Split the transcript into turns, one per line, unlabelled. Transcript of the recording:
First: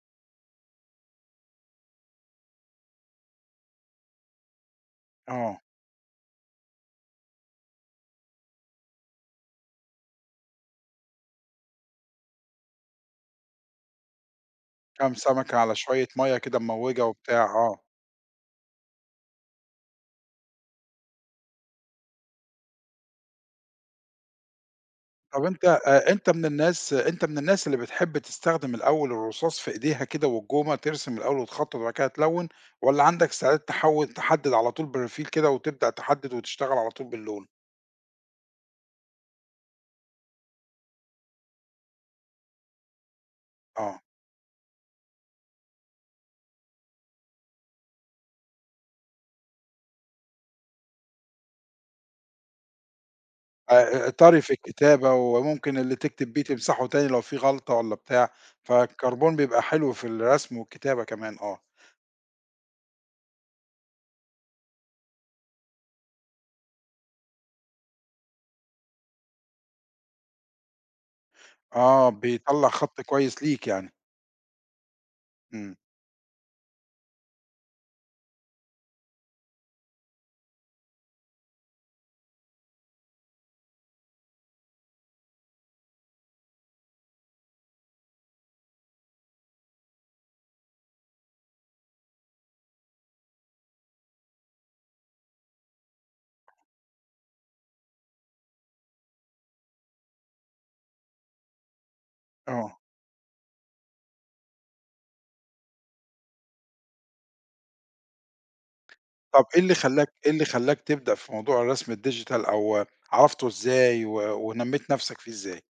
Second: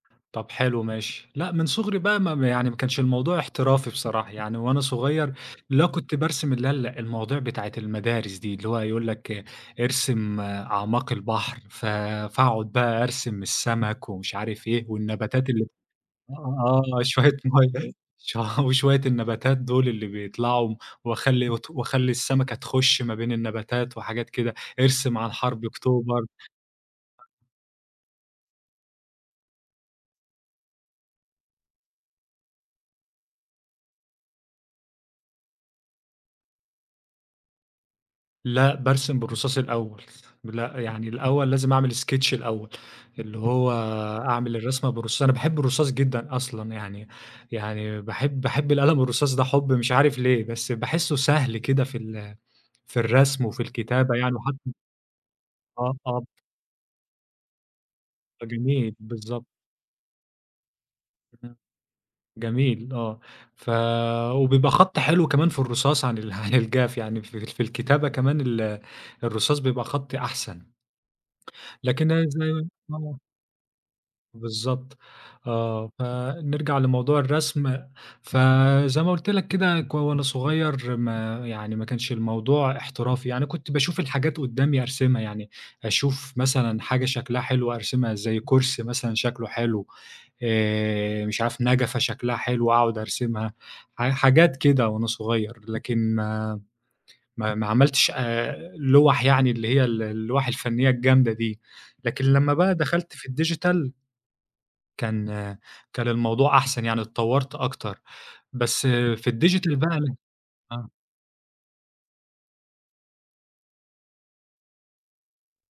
طَب حلو ماشي، لأ من صغري بقى م ما يعني ما كانش الموضوع احترافي بصراحة يعني، وأنا صغير
آه.
اللي هو كنت بارسم اللي هي ال المواضيع بتاعة المدارس دي، اللي هو يقول لك ارسم أعماق البحر، ف فاقعد بقى أرسم السمك ومش عارف إيه،
كام
والنباتات
سمكة
اللي
على شوية مَيّة كده
آه،
مموِّجة
شوية
وبتاع، آه.
مَيّة ش وشوية النباتات دول اللي بيطلعوا، وأخلّي ت وأخلّي السمكة تخُش ما بين النباتات وحاجات كده، ارسم عن
طَب أنت
حرب
آآ،
أكتوبر.
أنت من الناس أنت من الناس اللي بتحب تستخدم الأول الرصاص في إيديها كده والجومه ترسم الأول وتخطّط وبعد كده تلوّن؟ والَّا عندك استعداد تحوّل تحدّد على طول بروفيل كده وتبدأ تحدّد وتشتغل على طول باللون؟
لأ، بارسم بالرصاص الأول، لأ، يعني الأول لازم أعمل Sketch الأول اللي هو
آه.
أعمل الرسمة بالرصاص، أنا باحب الرصاص جدًا أصلًا يعني، يعني باحب باحب القلم الرصاص ده حُب مش عارف ليه، بس باحسه سهل كده في ال في الرسم وفي
أ آآ
الكتابة يعني
طري في
وحتى
الكتابة وممكن اللي
آه، طبعًا.
تكتب بيه تمسحُه تاني لو في غلطة والَّا بتاع،
ده جميل،
فالكربون
بالضبط.
بيبقى حلو في الرسم والكتابة كمان،
امم،
آه.
جميل آه، ف وبيبقى خطّي حلو كمان في الرصاص عن ال عن الجاف يعني في في الكتابة كمان ال الرصاص بيبقى خطّي أحسن
آه،
لكن أنا
بيطلّع
[unintelligible]
خط
آه.
كويس ليك يعني.
بالضبط
إمم.
آه، فنرجع لموضوع الرسم، ف زي ما قُلت لك كده ك وأنا صغير ما يعني ما كانش الموضوع احترافي، يعني كنت باشوف الحاجات قدّامي أرسمها يعني، أشوف مثلًا حاجة شكلها حلو، أرسمها زي كرسي مثلًا شكلُه حلو آآ، مش عارف نجفة شكلها حلو، وأقعد أرسمها ح حاجات كده، وأنا صغير، لكن ما ما ما عملتش آآ، لوَح يعني اللي هي ال اللوَح الفنية الجامدة دي، لكن لمّا بقى
آه.
دخلت في الdigital كان كان الموضوع أحسن يعني اتطوّرت أكتر، بس في
طَب إيه
الdigital
اللي
بقى
خلاك إيه اللي خلاك
آه.
تبدأ في موضوع الرسم الdigital أو عرفته إزاي و ونميّت نفْسك فيه إزاي؟